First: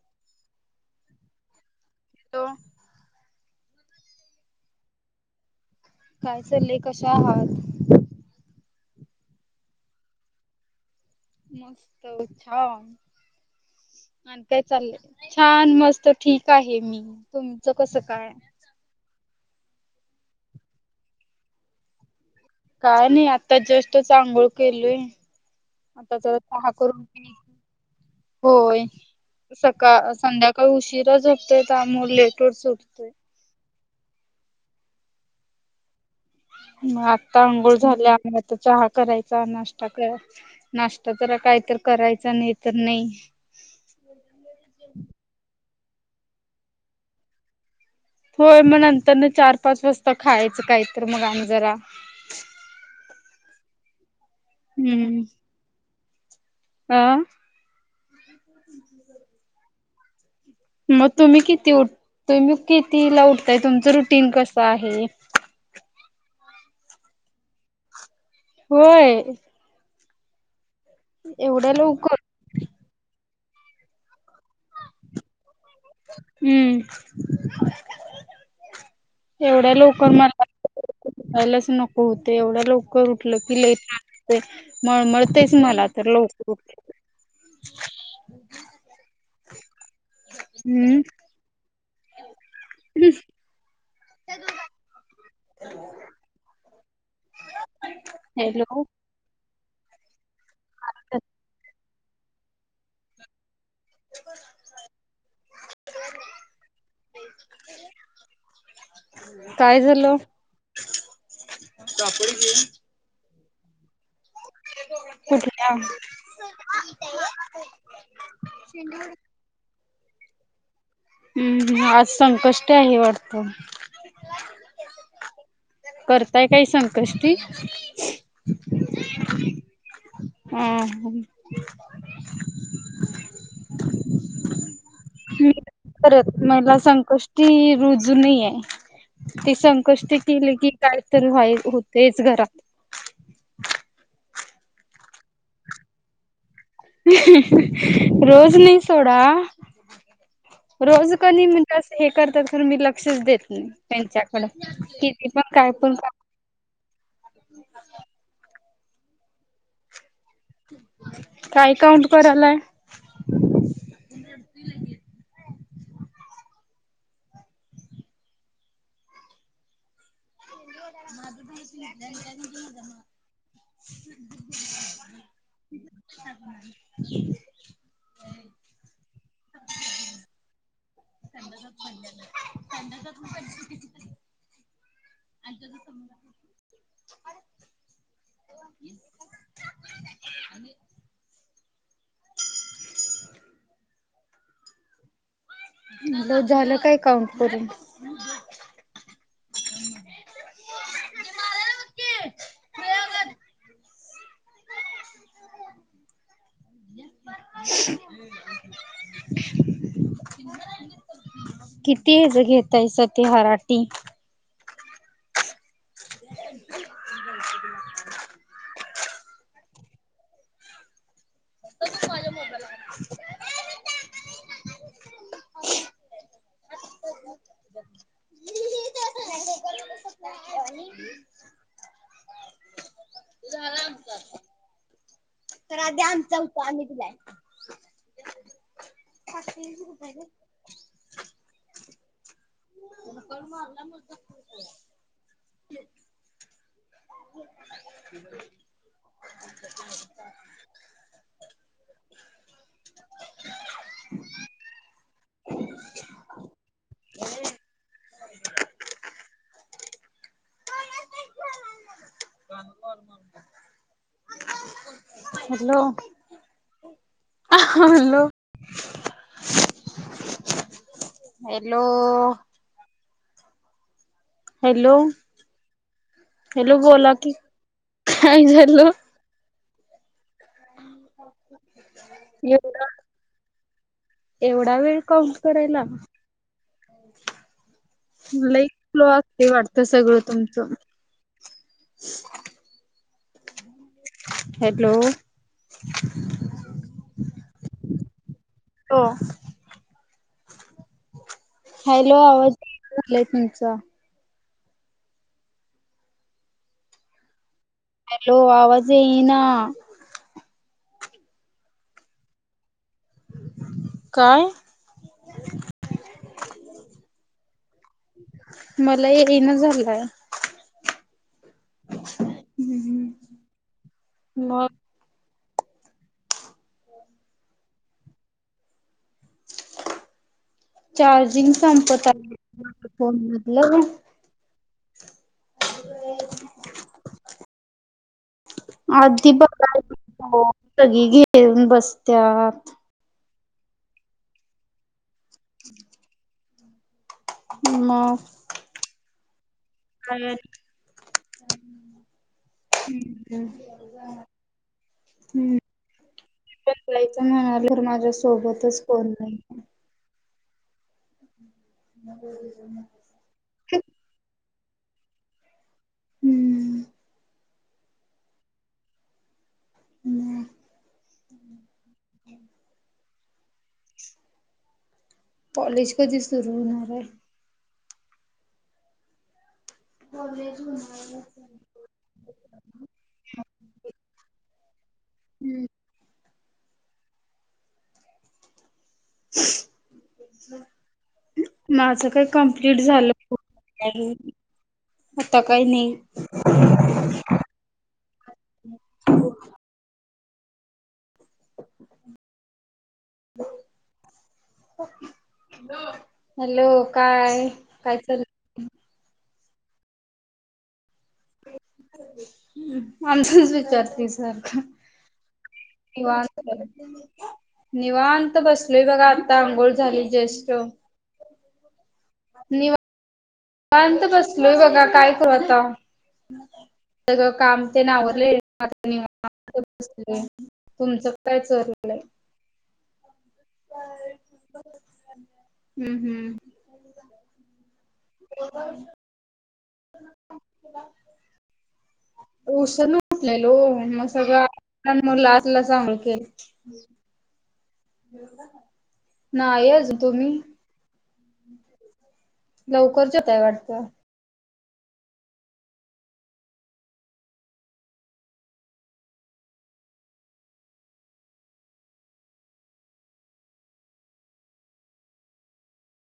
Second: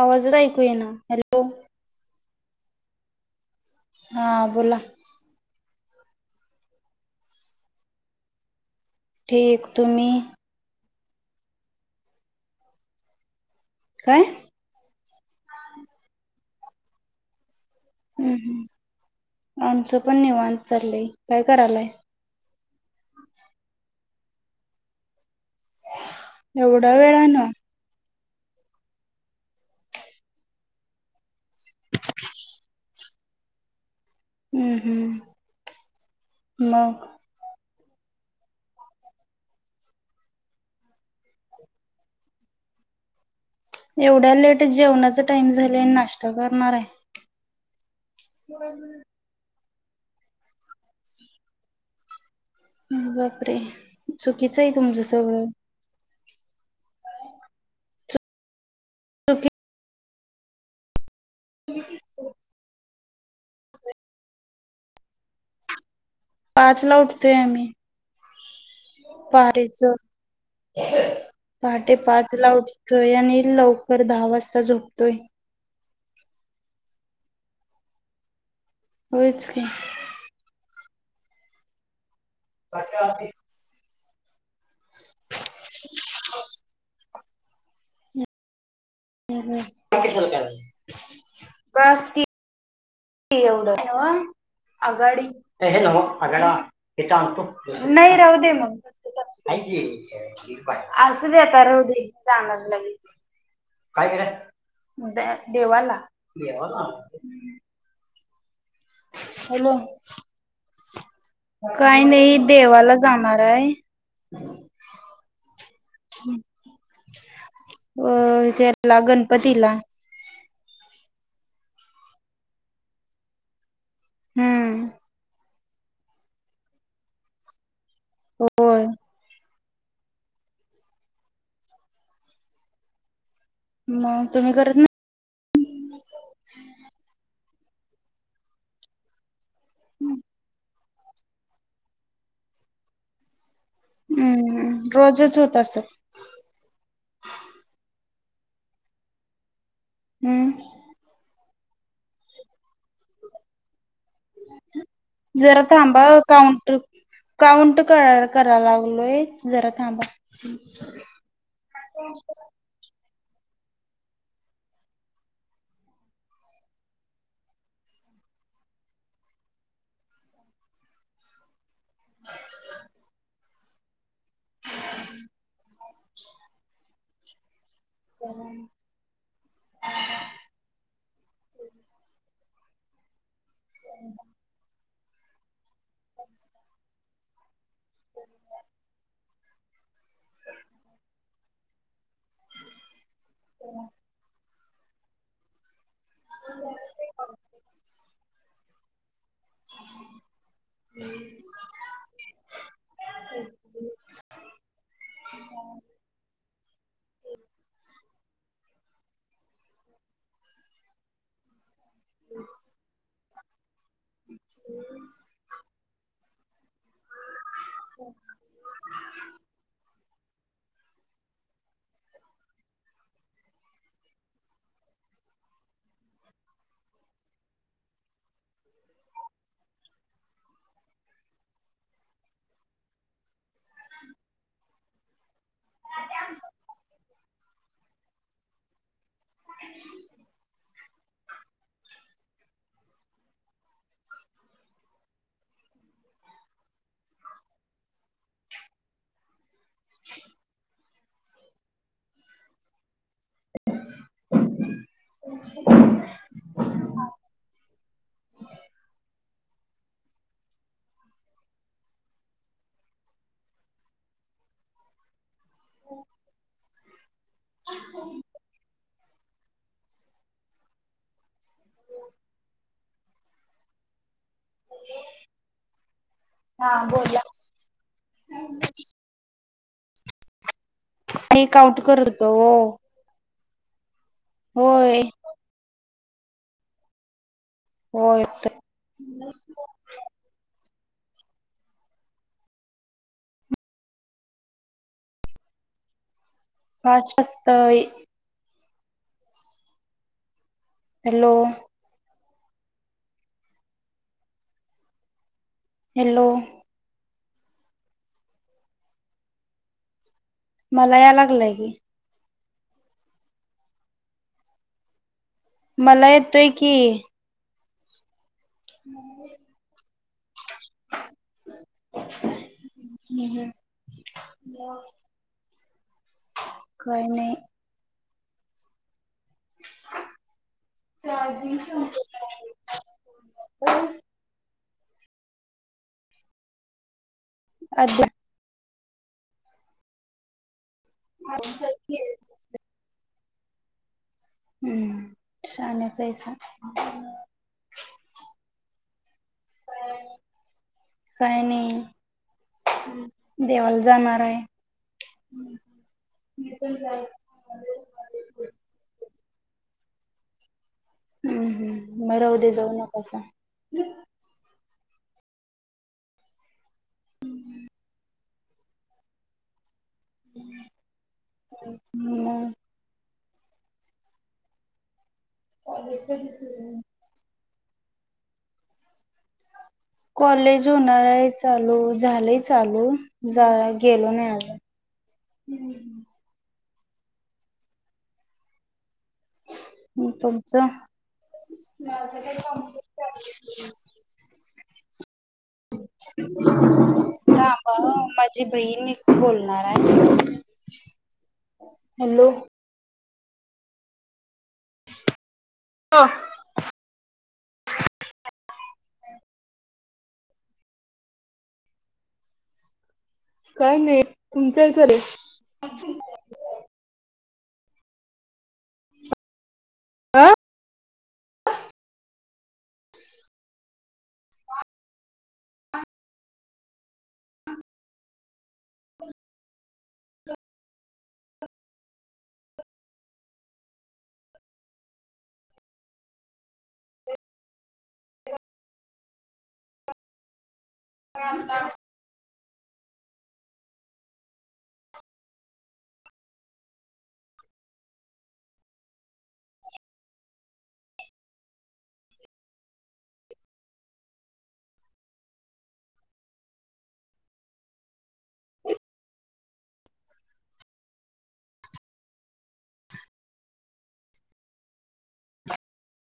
आवाजच ऐकू येइना hello hello हा बोला काय चाललय कशा आहात? ठीक तुम्ही? मस्त छान आणि काय चाललय? छान मस्त ठीक आहे मी तुम्ही? च कस काय? हम्म हम्म आमचं पण निवाण चाललंय काय करायलाय? काय नाही आता जस्ट तेच आंघोळ केलोय. आता जरा चहा एवढा करून पी. वेळान होय सका संध्याकाळी उशीरा ते त्यामुळे लेटच होतोय. हम्म हम्म. म मग आत्ता आंगोळ झाल्या म आत्ता चहा करायचा, नाश्ता का नाश्ता जरा काय तर करायचा नाही तर नाही. एवढ्या लेट जेवणाचा टाईम झा प्लेन नाष्टा करणार आहे. होय मग नंतर नी चार पाच वाजता खायचं काही तर मग आणि जरा बापरे चुकीचं आहे तुमचं सगळं आ चुकी मग तुम्ही किती उ तुम्ही कितीला उठताय तुमचं रुटीन कसं आहे? पाच ला उठतोय आम्ही. होय पारीज एवढ्या पहाटे लवकर पाच ला उठतोय आणि लवकर दहा वाजता झोपतोय. हम्म. होयच की एवढ्या लवकर मला पाहिलास नकोत ते एवढ्या ललव कर उठलं कि लई ते मळमळतेच मला तर लवकर उठ हम् हम्म हम्म. हम्म बस की एवढं ना आगाडी एक आणतो नाही राहू दे मग हॅलो हाय की. असू दे, आता राहू दे. जाणार लगेच काय देवाला देवाला हलो काय झालं? काही नाही देवाला जाण मारा हके हहा अ जला गणपती ला हम्म आज संकष्ट आहे वाटत. हम्म करताय काही संकष्टी होय. हम् मग तुम्ही करत नाही करत महिला संकष्टी रुजू नाही आहे. ते संकष्टीकेले की काय तरी वाईच होतेच घरात हम्म रोजच होत असल. ह् ह् रोज नाही सोडा हम्म रोज कनी म्हण स हे करत तर मी लक्षच देत नाही. त्यांच्याकड किती पण जरा काय पण थांबा काउंट काउंट क करायलाव. बलोय जरा थांबा. काय काउंट करायलाय. गोल्याला भाज म [unintelligible] हम् ह [unintelligible] हो [unintelligible] अंद [unintelligible] हम् अता [unintelligible] ह [unintelligible] [unintelligible] हो [unintelligible] म झालं काय काउंट करून हम् [unintelligible] ह किती हेच घेतायसा [unintelligible] टी अ्छ ह ह [unintelligible] [unintelligible] त त माझ मोबला [inaudible] [unintelligible] ह् [unintelligible] तर आधी आमचा हुता आमी दिलाय. फ [unintelligible] [unintelligible] मारला [unintelligible] [unintelligible] ह [unintelligible] [inaudible] कामा [unintelligible] हॅलो अ हं हॅलो हॅलो हॅलो हॅलो बोला की काय झालं. टेक आउट करत होतो. एवढा एवढा वेळ होय काउंट करायला. होय मला एक फ्लो असते वाटतं सगळं तुमचं हॅलो, पाच असतय हो हॅलो, हॅलो आवाज झालाय तुमचा हॅलो, हॅलो आवाज येईना, मला या लागलंय की, काय मला येतय की, मला येई ना झालंय, हु हू मग काय नाय चार्जिंग संपत अलय फोन मधल. अ [unintelligible] अ [unintelligible] अधप काय [unintelligible] सगळी घेऊन बसत्यात. हम्म शान्यास हैसा म म हम्म काय नाही देवाला ह जाणार आहे हम् चलाच म्हणाल तर माझ्या सोबतच कोण नाही. हम्म हम् बरा उद्या जाऊ नकोसा. हम्म मग हम्म कॉलेज कधी सुरू होणार आहे. कॉलेज होणार आहे चालू झालंय चालू गेलो नाही आज हम्म तुमचं माझं काय कम्प्लीट झालं. [unintelligible] आता काही नाही का माझी बहीण बोलणार आहे. हॅलो ह. हॅलो काय काय चाल हम्म आमजच काय नाही विचारती सारखं तुमच्या इकडे निवांत निवांत बसलोय बघा आता अंघोळ झाली जेष्ठ निवांत निवांत बसलोय बघा काय करू आता सगळ काम तेन आवरलय. [unintelligible] तुमचं काय चाललंय? हम् हम्म आता उसण उठलेल हो मग सगळं म लाटला सांग केेल. नाही अजून तुम्ही? लवकर जेवताय वाटत [inaudible]